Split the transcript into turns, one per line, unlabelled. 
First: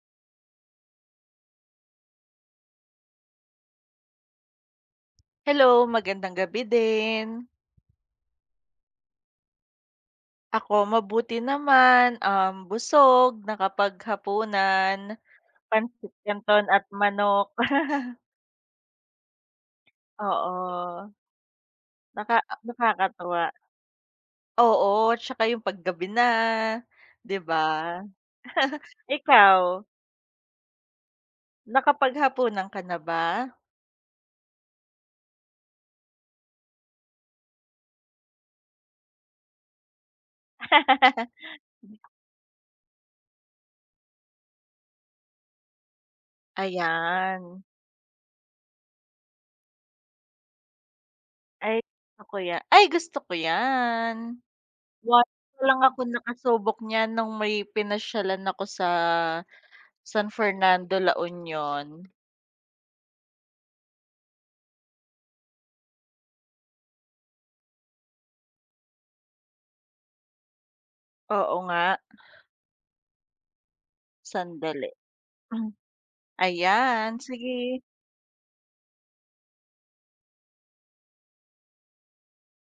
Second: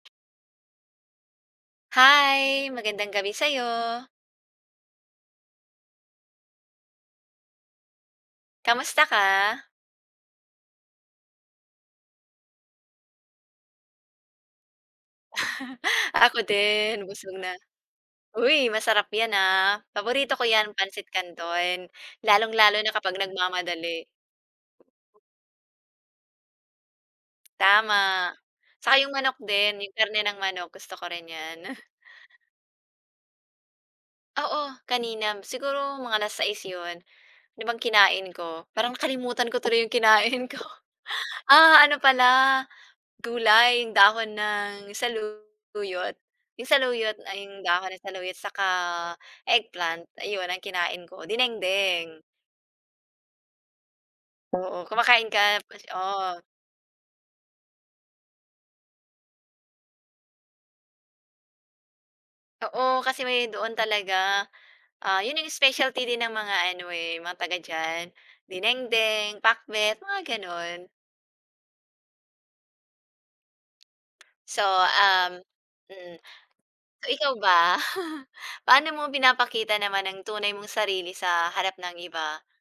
Hi, magandang gabi sa'yo.
Hello, magandang gabi din.
Kamusta ka?
Ako mabuti naman, um, busog nakapaghapunan pansit
Ako
kanton at
din busog
manok.
na uy, masarap 'yan ah, paborito ko 'yan pansit
Oo.
kanton,
Naka
lalong-lalo na kapag
nakakatuwa.
nagmamadali.
Oo, 'tsaka yung pag gabi na, di ba?
Tama, saka 'yong manok din
Ikaw?
'yong karne ng manok gusto ko rin 'yan.
Nakapaghapunan ka na ba?
Oo, kanina siguro mga 6:00 'yon, ano bang kinain ko parang nakalimutan ko tuloy 'yong kinain ko, ah, ano pala gulay, yung dahon ng saluyot, 'yong saluyot 'yong
Ayan.
dahon ng saluyot saka eggplant, ayun ang kinain ko,
Ay
dinengdeng.
gusto ko ya ay gusto ko yan,
Oo, kumakain
once
ka
lang
fresh,
akong
oo.
nakasubok niyan nung may pinasyalan ako sa, San Fernando, La Union.
Oo, kasi may doon talaga, ah, 'yon 'yong specialty din ng mga ano, eh, mga taga diyan, dinengdeng, pakbet, mga gano'n.
Oo nga.
So
Sandali.
um mm. So
Ayan,
ikaw ba?
sige.
Paano mo pinapakita naman ang tunay mong sarili sa harap ng iba?